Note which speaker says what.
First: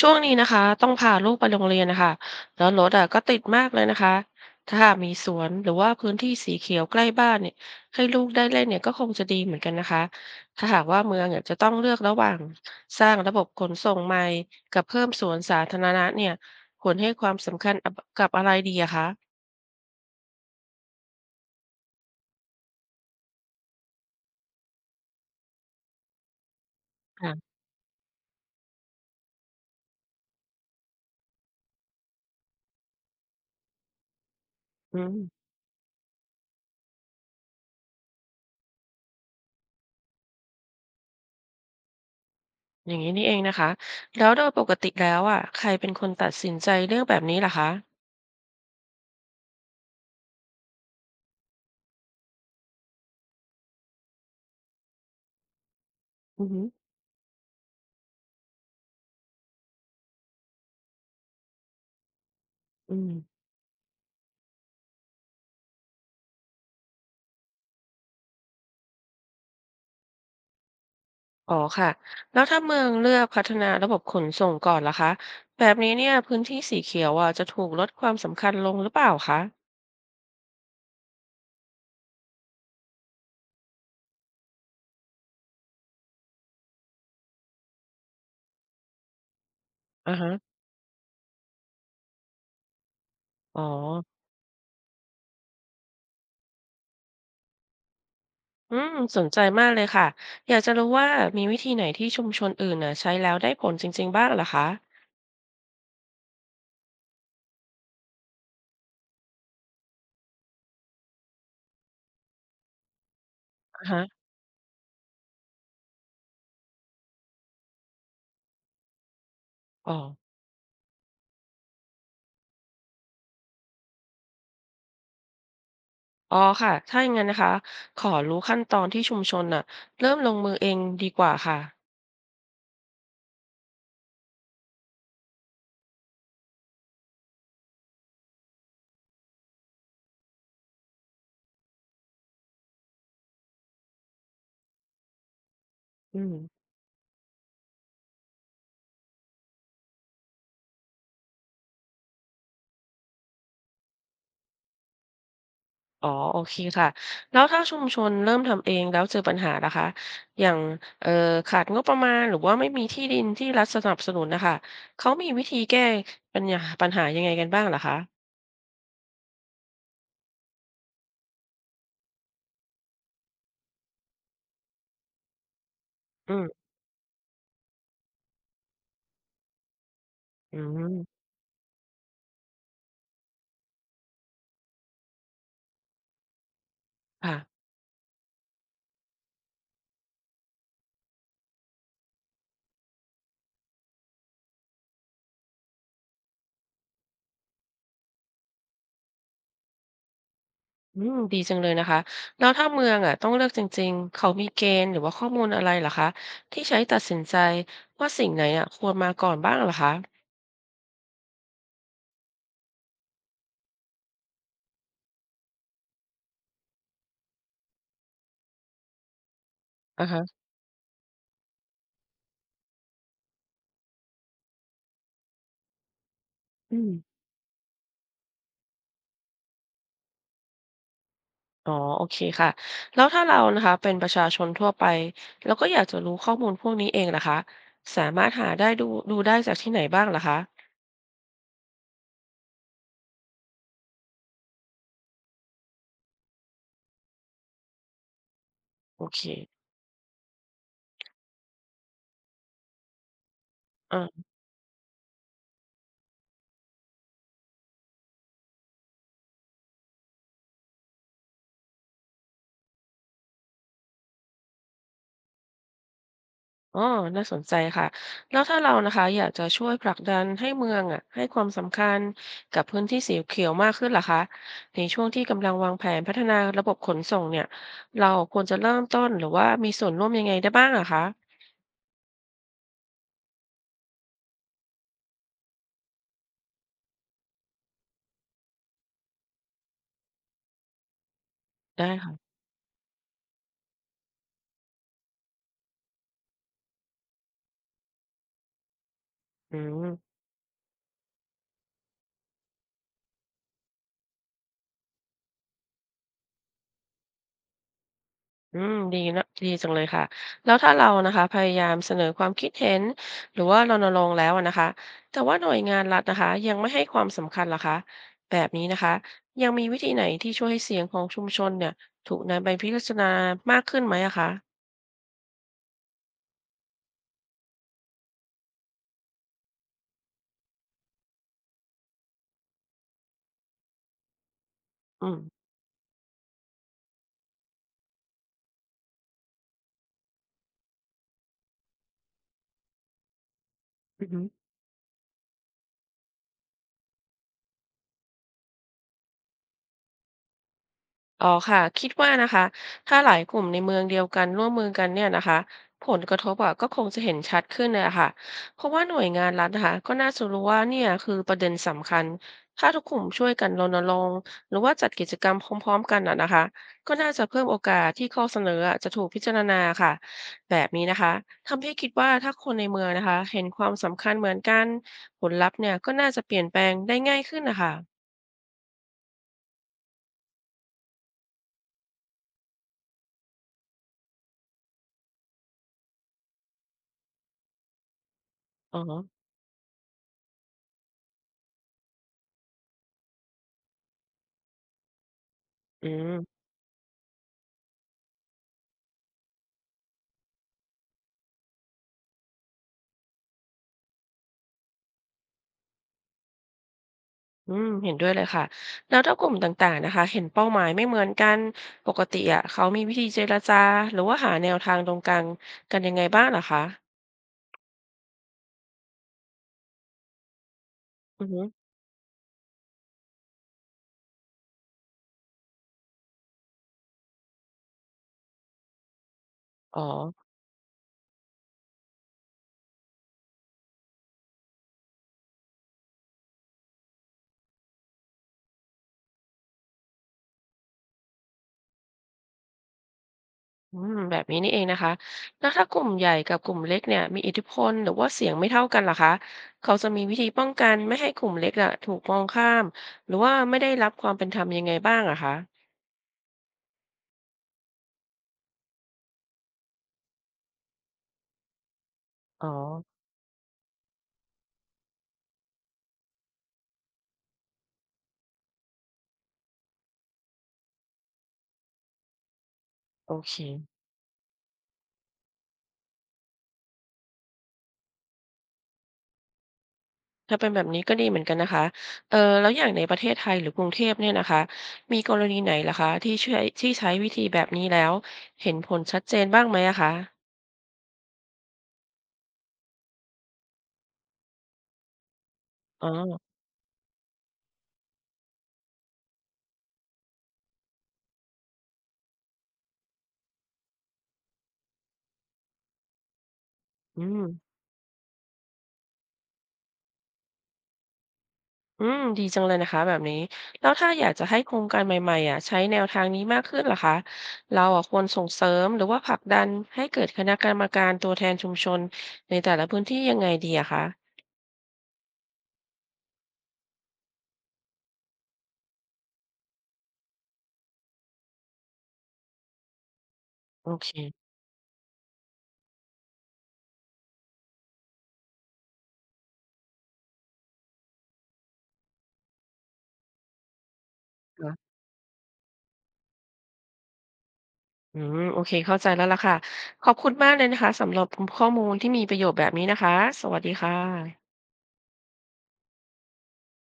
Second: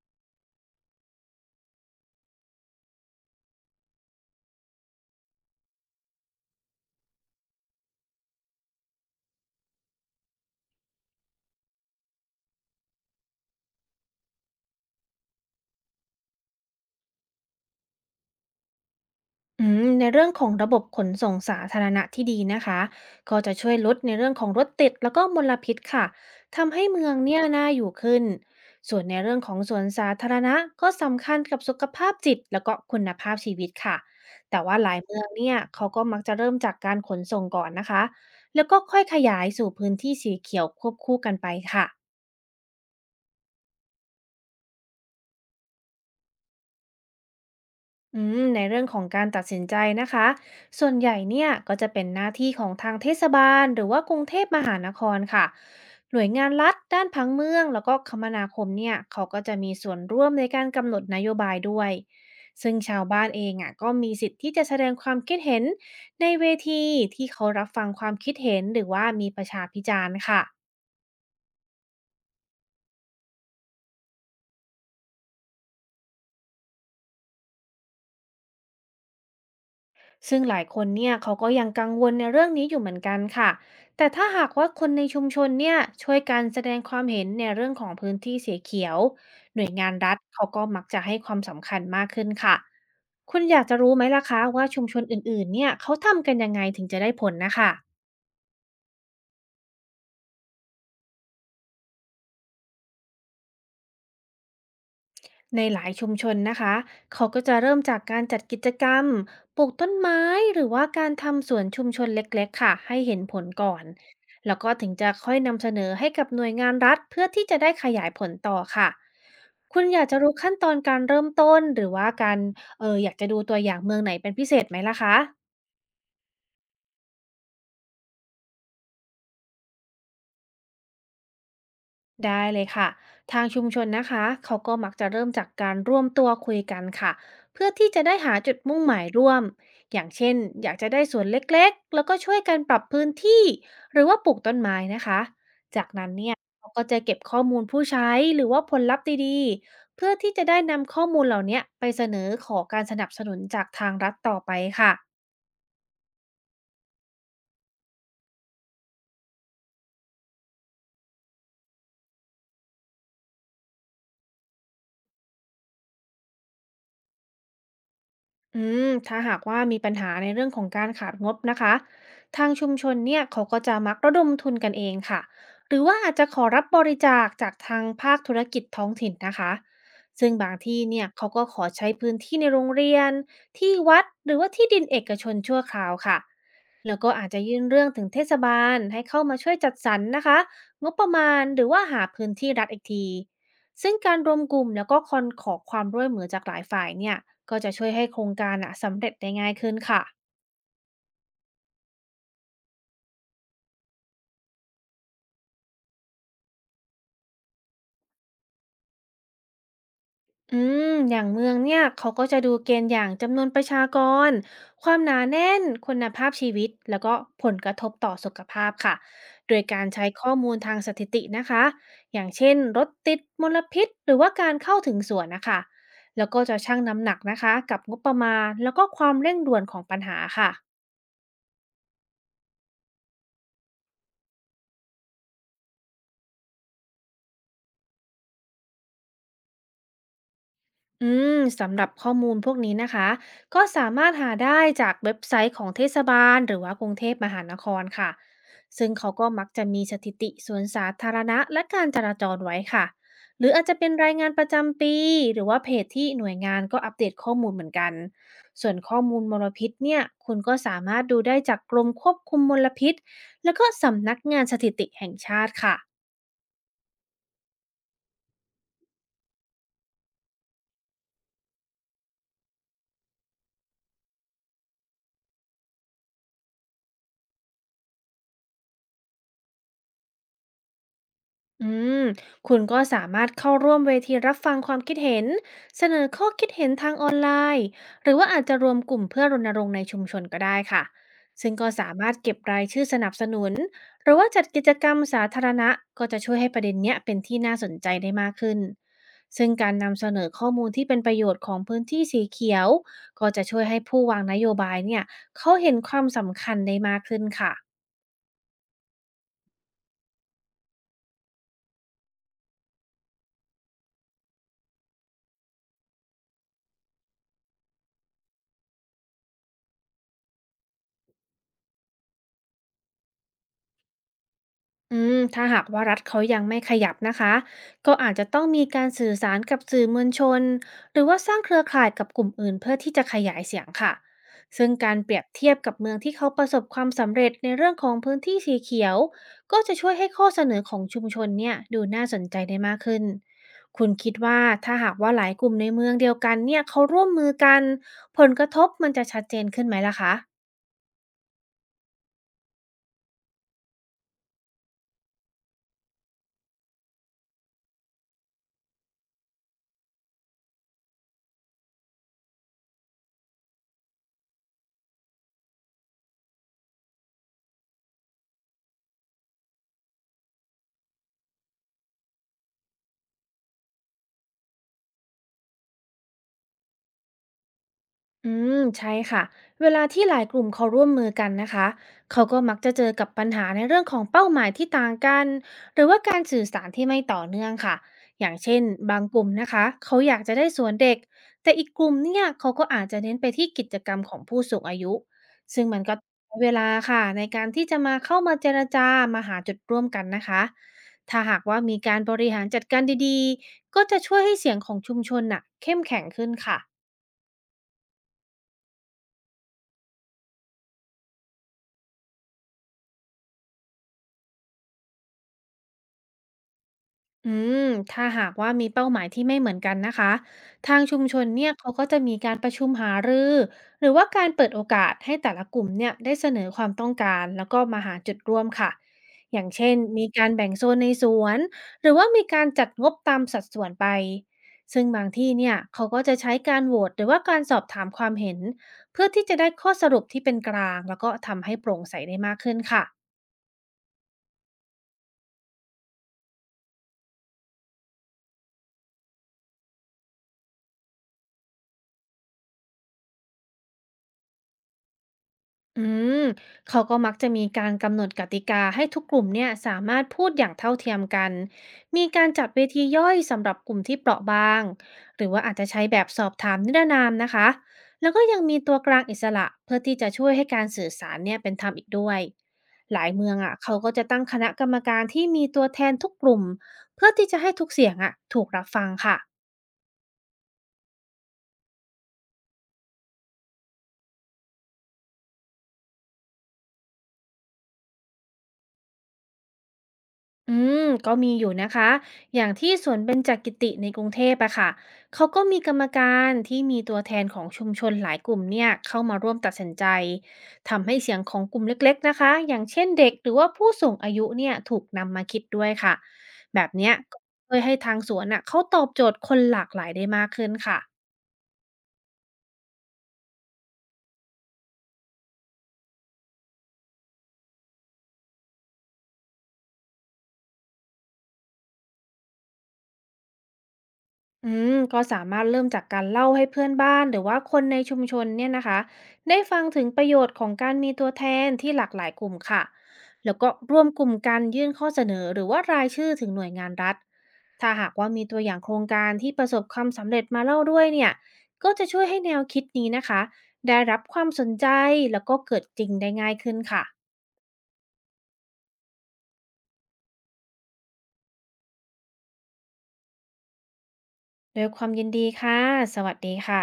Speaker 1: ช่วงนี้นะคะต้องพาลูกไปโรงเรียนนะคะแล้วรถอ่ะก็ติดมากเลยนะคะถ้ามีสวนหรือว่าพื้นที่สีเขียวใกล้บ้านเนี่ยให้ลูกได้เล่นเนี่ยก็คงจะดีเหมือนกันนะคะถ้าหากว่าเมืองเนี่ยจะต้องเลือกระหว่างสร้างระบบขนส่งใหม่กับเพิ่มสวนสาธารณะเนี่ยควรให้ความสำคัญอะกับอะไรดีอะคะ
Speaker 2: ในเรื่องของระบบขนส่งสาธารณะที่ดีนะคะก็จะช่วยลดในเรื่องของรถติดแล้วก็มลพิษค่ะทำให้เมืองเนี่ย
Speaker 1: ค่ะ
Speaker 2: น่าอยู่ขึ้นส่วนในเรื่องของสวนสาธารณะก็สำคัญกับสุขภาพจิตแล้วก็คุณภาพชีวิตค่ะแต่ว่าหลา
Speaker 1: อื
Speaker 2: ยเมือง
Speaker 1: ม
Speaker 2: เนี่ยเขาก็มักจะเริ่มจากการขนส่งก่อนนะคะแล้วก็ค่อยขยายสู่พื้นที่สีเขียวควบคู่กันไปค่ะ
Speaker 1: อย่างนี้นี่เองนะคะแล้วโดยปกติแล้วอ่ะใครเป็นคนตัดสินใจเรื่องแบบนี้ล่ะคะ
Speaker 2: ในเรื่องของการตัดสินใจนะคะส่วนใหญ่เนี่ยก็จะเป็นหน้าที่ของทางเทศบาลหรือว่ากรุงเทพมหานครค่ะหน่วย
Speaker 1: อื
Speaker 2: งา
Speaker 1: อ
Speaker 2: น
Speaker 1: หื
Speaker 2: รัฐด้านพังเมืองแล้วก็คมนาคมเนี่ยเขาก็จะมีส่วนร่วมในการกำหนดนโยบายด้วยซึ่ง
Speaker 1: อื
Speaker 2: ชาว
Speaker 1: ม
Speaker 2: บ้านเองอ่ะก็มีสิทธิ์ที่จะแสดงความคิดเห็นในเวทีที่เขารับฟังความคิดเห็นหรือว่ามีประชาพิจารณ์ค่ะ
Speaker 1: อ๋อค่ะแล้วถ้าเมืองเลือกพัฒนาระบบขนส่งก่อนล่ะคะแบบนี้เนี่ยพื้นที่สีเขียวอ่ะจะถูกลดความสำคัญลงหรือเปล่าคะ
Speaker 2: ซึ่งหลายคนเนี่ยเขาก็ยังกังวลในเรื่องนี้อยู่เหมือนกันค่ะ แต่ถ้าหากว่าคนในชุมชนเนี่ยช่วยกันแสดงความเห็นในเรื่องของพื้นที่สีเขียวหน่วยงาน
Speaker 1: อ่า
Speaker 2: รัฐ
Speaker 1: ฮะ
Speaker 2: เขาก็มักจะให้ความสำคัญมากขึ้นค่ะ คุณอ
Speaker 1: อ๋อ
Speaker 2: ยากจะรู้ไหมล่ะคะว่าชุมชนอื่นๆเนี่ยเขาทำกันยังไงถึงจะได้ผลนะคะ
Speaker 1: อืมสนใจมากเลยค่ะอยากจะรู้ว่ามีวิธีไหนที่ชุมชนอื่นน่ะใช้แล้วได้ผลจริงๆบ้างเหรอคะ
Speaker 2: ในหลายชุมชนนะคะ เขาก็จะเริ่มจากการจัดกิจกรรมปลูกต้นไม้หรือว่าการทำสวนชุมชนเล็กๆค่ะให้เห็นผลก่อ
Speaker 1: อ่า
Speaker 2: น
Speaker 1: ฮะ
Speaker 2: แล้วก็ถึงจะค่อยนำเสนอให้กับหน่วยงานรัฐเพื่อที่จะได้ขยายผลต่อค่ะคุณ
Speaker 1: อ๋
Speaker 2: อ
Speaker 1: อ
Speaker 2: ยากจะรู้ขั้นตอนการเริ่มต้นหรือว่าการอยากจะดูตัวอย่างเมืองไหนเป็นพิเศษไหมล่ะคะ
Speaker 1: อ๋อค่ะถ้าอย่างนั้นนะคะขอรู้ขั้นตอนที่ชุมชนน่ะเริ่มลงมือเองดีกว่าค่ะ
Speaker 2: ได้เลยค่ะทางชุมชนนะคะเขาก็มักจะเริ่มจากการร่วมตัวคุยกันค่ะเพื่อที่จะได้หาจุดมุ่งหมายร่วมอย่างเช่นอยากจะได้สวนเล็กๆแล้วก็ช่วยกันปรับพื้นที่หรือว่าปลูกต้นไม้นะคะจากนั้น
Speaker 1: อื
Speaker 2: เนี่
Speaker 1: ม
Speaker 2: ยเขาก็จะเก็บข้อมูลผู้ใช้หรือว่าผลลัพธ์ดีๆเพื่อที่จะได้นำข้อมูลเหล่านี้ไปเสนอขอการสนับสนุนจากทางรัฐต่อไปค่ะ
Speaker 1: อ๋อโอเคค่ะ แล้วถ้าชุมชนเริ่มทำเองแล้วเจอปัญหาล่ะคะอย่างเอ่อขาดงบประมาณหรือว่าไม่มีที่ดินที่รัฐสนับสนุนนะคะเขามีวิธีแก้ปัญหายังไงกันบ้างลหคะ
Speaker 2: อืถ้าหากว่ามีปัญหาในเรื่องของการขาดงบนะคะทางชุมชนเนี่ยเขาก็จะมักระดมทุนกันเองค่ะหรือว่าอาจจะ
Speaker 1: อื
Speaker 2: ขอ
Speaker 1: ม
Speaker 2: รับบริจาคจากทางภาคธุรกิจท้องถิ่นนะคะซึ่งบาง
Speaker 1: อื
Speaker 2: ที่เนี่
Speaker 1: ม
Speaker 2: ยเขาก็ขอใช้พื้นที่ในโรงเรียนที่วัดหรือว่าที่ดินเอกชนชั่วคราวค่ะแล้วก็อาจ
Speaker 1: ค่ะ
Speaker 2: จะยื่นเรื่องถึงเทศบาลให้เข้ามาช่วยจัดสรรนะคะงบประมาณหรือว่าหาพื้นที่รัฐอีกที ซึ่งการรวมกลุ่มแล้วก็คอนขอความร่วมมือจากหลายฝ่ายเนี่ยก็จะช่วยให้โครงการอะสำเร็จได้ง่ายขึ้นค่ะ
Speaker 1: อืมดีจังเลยนะคะแล้วถ้าเมืองอะต้องเลือกจริงๆ เขามีเกณฑ์หรือว่าข้อมูลอะไรลหคะที่ใช้ตัดสินใจว่าสิ่งไหนอะควรมาก่อนบ้างลหคะ
Speaker 2: อือย่างเมืองเนี่ยเขาก็จะดูเกณฑ์อย่างจำนวนประชากร ความหนาแน่นคุณภาพชีวิตแล้วก็ผลกระทบต่อสุขภาพค่ะโดยการใช้
Speaker 1: อะฮะ
Speaker 2: ข้อมูลทางสถิตินะคะอย่างเช่นรถติดมลพิษหรือว่าการเข้าถึงสวนนะคะแล้วก็จะ
Speaker 1: อื
Speaker 2: ชั่ง
Speaker 1: ม
Speaker 2: น้ำหนักนะคะกับงบประมาณแล้วก็ความเร่งด่วนของปัญหาค่ะ
Speaker 1: อ๋อโอเคค่ะแล้วถ้าเรานะคะเป็นประชาชนทั่วไปแล้วก็อยากจะรู้ข้อมูลพวกนี้เองนะคะสามารถหาได้ดูได้จากที่ไหนบ้างเหรอคะ
Speaker 2: สำหรับข้อมูลพวกนี้นะคะก็สามารถหาได้จากเว็บไซต์ของเทศบาลหรือว่ากรุงเทพมหานครค่ะซึ่ง
Speaker 1: โอ
Speaker 2: เขา
Speaker 1: เค
Speaker 2: ก็มักจะมีสถิติสวนสาธารณะและการจราจรไว้ค่ะหรืออาจจะเป็นราย
Speaker 1: อ่า
Speaker 2: งานประจำปีหรือว่าเพจที่หน่วยงานก็อัปเดตข้อมูลเหมือนกันส่วนข้อมูลมลพิษเนี่ยคุณก็สามารถดูได้จากกรมควบคุมมลพิษแล้วก็สำนักงานสถิติแห่งชาติค่ะ
Speaker 1: อ๋อน่าสนใจค่ะแล้วถ้าเรานะคะอยากจะช่วยผลักดันให้เมืองอ่ะให้ความสำคัญกับพื้นที่สีเขียวมากขึ้นล่ะคะในช่วงที่กำลังวางแผนพัฒนาระบบขนส่งเนี่ยเราควรจะเริ่มต้นหรือว่ามีส่วนร่วมยังไงได้บ้างอะคะ
Speaker 2: อืมคุณก็สามารถเข้าร่วมเวทีรับฟังความคิดเห็นเสนอข้อคิดเห็นทางออนไลน์หรือว่าอาจจะรวมกลุ่มเพื่อรณรงค์ในชุมชนก็ได้ค่ะซึ่งก็
Speaker 1: ได้
Speaker 2: สามารถ
Speaker 1: ค่ะ
Speaker 2: เก็บรายชื่อสนับสนุนหรือว่าจัดกิจกรรมสาธารณะก็จะช่วยให้ประเด็นเนี้ยเป็นที่น่าสนใจได้มากขึ้นซึ่ง
Speaker 1: อื
Speaker 2: การ
Speaker 1: ม
Speaker 2: นำเสนอข้อมูลที่เป็นประโยชน์ของพื้นที่สีเขียวก็จะช่วยให้ผู้วางนโยบายเนี่ยเขาเห็นความสำคัญได้มากขึ้นค่ะ
Speaker 1: อืมดีนะดีจังเลยค่ะแล้วถ้าเรานะคะพยายามเสนอความคิดเห็นหรือว่ารณรงค์แล้วอะนะคะแต่ว่าหน่วยงานรัฐนะคะยังไม่ให้ความสำคัญเหรอคะแบบนี้นะคะยังมีวิธีไหนที่ช่วยให้เสียงของชุมชนเนี่ยถูกนำไปพิจารณามากขึ้นไหมอะคะ
Speaker 2: ถ้าหากว่ารัฐเขายังไม่ขยับนะคะก็อาจจะต้องมีการสื่อสารกับสื่อมวลชนหรือว่าสร้างเครือข่ายกับกลุ่มอื่นเพื่อที่จะขยายเสียงค่ะซึ่งการ
Speaker 1: อื
Speaker 2: เป
Speaker 1: ม
Speaker 2: รียบเทียบกับเมืองที่เขาประสบความสำเร็จในเรื่องของพื้นที่สีเขียวก็จะช่วยให้ข้อเสนอของชุมชนเนี่ยดูน่าสนใจได้มากขึ้นคุณ
Speaker 1: อื
Speaker 2: คิด
Speaker 1: ม
Speaker 2: ว่าถ้าหากว่าหลายกลุ่มในเมืองเดียวกันเนี่ยเขาร่วมมือกันผลกระทบมันจะชัดเจนขึ้นไหมล่ะคะ
Speaker 1: อ๋อค่ะคิดว่านะคะถ้าหลายกลุ่มในเมืองเดียวกันร่วมมือกันเนี่ยนะคะผลกระทบอ่ะก็คงจะเห็นชัดขึ้นเลยอะค่ะเพราะว่าหน่วยงานรัฐนะคะก็น่าจะรู้ว่าเนี่ยคือประเด็นสำคัญถ้าทุกกลุ่มช่วยกันรณรงค์หรือว่าจัดกิจกรรมพร้อมๆกันอ่ะนะคะก็น่าจะเพิ่มโอกาสที่ข้อเสนออะจะถูกพิจารณาค่ะแบบนี้นะคะทำให้คิดว่าถ้าคนในเมืองนะคะเห็นความสำคัญเหมือนกันผลลัพธ์เนี่ยก็น่าจะเปลี่ยนแปลงได้ง่ายขึ้นนะคะ
Speaker 2: อืมใช่ค่ะเวลาที่หลายกลุ่มเขาร่วมมือกันนะคะเขาก็มักจะเจอกับปัญหาในเรื่องของเป้าหมายที่ต่างกันหรือว่าการสื่อสารที่ไม่ต่อเนื่องค่ะอย่างเช่น
Speaker 1: อ๋อ
Speaker 2: บางกลุ่มนะคะเขาอยากจะได้สวนเด็กแต่อีกกลุ่มเนี่ยเขาก็อาจจะเน้นไปที่กิจกรรมของผู้สูงอายุซึ่งมัน
Speaker 1: อื
Speaker 2: ก็
Speaker 1: ม
Speaker 2: ใช้เวลาค่ะในการที่จะมาเข้ามาเจรจามาหาจุดร่วมกันนะคะถ้าหากว่ามีการบริหารจัดการดีๆก็จะช่วยให้เสียงของชุมชนน่ะเข้มแข็งขึ้นค่ะ
Speaker 1: อืมเห็นด้วยเลยค่ะแล้วถ้ากลุ่มต่างๆนะคะเห็นเป้าหมายไม่เหมือนกันปกติอ่ะเขามีวิธีเจรจาหรือว่าหาแนวทางตรงกลางกันยังไงบ้างเหรอคะ
Speaker 2: อืมถ้าหากว่ามีเป้าหมายที่ไม่เหมือนกันนะคะทางชุมช
Speaker 1: อื
Speaker 2: น
Speaker 1: อฮึ
Speaker 2: เนี่ยเขาก็จะมีการประชุมหารือหรือว่าการเปิดโอกาสให้แต่ละกลุ่มเนี่ยได้เสนอความต้องการแล้วก็มาหาจุดร่วมค่ะอย่างเช่น
Speaker 1: อ๋อ
Speaker 2: มีการแบ่งโซนในสวนหรือว่ามีการจัดงบตามสัดส่วนไปซึ่งบางที่เนี่ยเขาก็จะใช้การโหวตหรือว่าการสอบถามความเห็นเพื่อที่จะได้ข้อสรุปที่เป็นกลางแล้วก็ทำให้โปร่งใสได้มากขึ้นค่ะ
Speaker 1: อืมแบบนี้นี่เองนะคะแล้วถ้ากลุ่มใหญ่กับกลุ่มเล็กเนี่ยมีอิทธิพลหรือว่าเสียงไม่เท่ากันเหรอคะเขาจะมีวิธีป้องกันไม่ให้กลุ่มเล็กอ่ะถูกมองข้ามหรือว่าไม่ได้รับความเป็นธรรมยังไงบ้างอะคะ
Speaker 2: อืมเขาก็มักจะมีการกำหนดกติกาให้ทุกกลุ่มเนี่ยสามารถพูดอย่างเท่าเทียมกันมีการจั
Speaker 1: อ๋อ
Speaker 2: ดเวทีย่อยสำหรับกลุ่มที่เปราะบางหรือว่าอาจจะใช้แบบสอบถามนิรนามนะคะแล้วก็ยังมีตัวกลางอิสระเพื่อที่จะช่วยให้การสื่อสารเนี่ยเป็นธรรมอีกด้วยหลาย
Speaker 1: โอ
Speaker 2: เมื
Speaker 1: เค
Speaker 2: องอ่ะเขาก็จะตั้งคณะกรรมการที่มีตัวแทนทุกกลุ่มเพื่อที่จะให้ทุกเสียงอ่ะถูกรับฟังค่ะ
Speaker 1: ถ้าเป็นแบบนี้ก็ดีเหมือนกันนะคะเออแล้วอย่างในประเทศไทยหรือกรุงเทพเนี่ยนะคะมีกรณีไหนล่ะคะที่ช่วยที่ใช้วิธีแบบนี้แล้วเห็นผลชัดเจนบ้างไหมอะคะ
Speaker 2: อืมก็มีอยู่นะคะ อย่างที่สวนเบญจกิติในกรุงเทพอะค่ะ เขาก็มีกรรม
Speaker 1: อ๋
Speaker 2: กา
Speaker 1: อ
Speaker 2: รที่มีตัวแทนของชุมชนหลายกลุ่มเนี่ยเข้ามาร่วมตัดสินใจ ทำให้เสียงของกลุ่มเล็กๆนะคะ อย่างเช่นเด็กหรือว่าผู้สูงอายุเนี่ยถูกนำมาคิดด้วยค่ะ แบบเนี้ย
Speaker 1: อื
Speaker 2: ก็
Speaker 1: ม
Speaker 2: ช่วยให้ทางสวนอะเขาตอบโจทย์คนหลากหลายได้มากขึ้นค่ะ
Speaker 1: อืมดีจังเลยนะคะแบบนี้แล้วถ้าอยากจะให้โครงการใหม่ๆอะใช้แนวทางนี้มากขึ้นล่ะคะเราอะควรส่งเสริมหรือว่าผลักดันให้เกิดคณะกรรมการตัวแทนชุมชนในแต่ละพื้นที่ยังไงดีอะคะ
Speaker 2: อืมก็สามารถเริ่มจากการเล่าให้เพื่อนบ้านหรือว่าคนในชุมชนเนี่ยนะคะได้ฟังถึงประโยชน์ของการมีตัวแทนที่หลากหลายกลุ่มค่ะแล้วก็
Speaker 1: โอ
Speaker 2: ร่วม
Speaker 1: เค
Speaker 2: กลุ่มกันยื่นข้อเสนอหรือว่ารายชื่อถึงหน่วยงานรัฐถ้าหากว่ามีตัวอย่างโครงการที่ประสบความสำเร็จมาเล่าด้วยเนี่ยก็จะช่วยให้แนวคิดนี้นะคะได้รับความสนใจแล้วก็เกิดจริงได้ง่ายขึ้นค่ะ
Speaker 1: อืมโอเคเข้าใจแล้วล่ะค่ะขอบคุณมากเลยนะคะสำหรับข้อมูลที่มีประโยชน์แบบนี้นะคะสวัสดีค่ะ
Speaker 2: โดยความยินดีค่ะสวัสดีค่ะ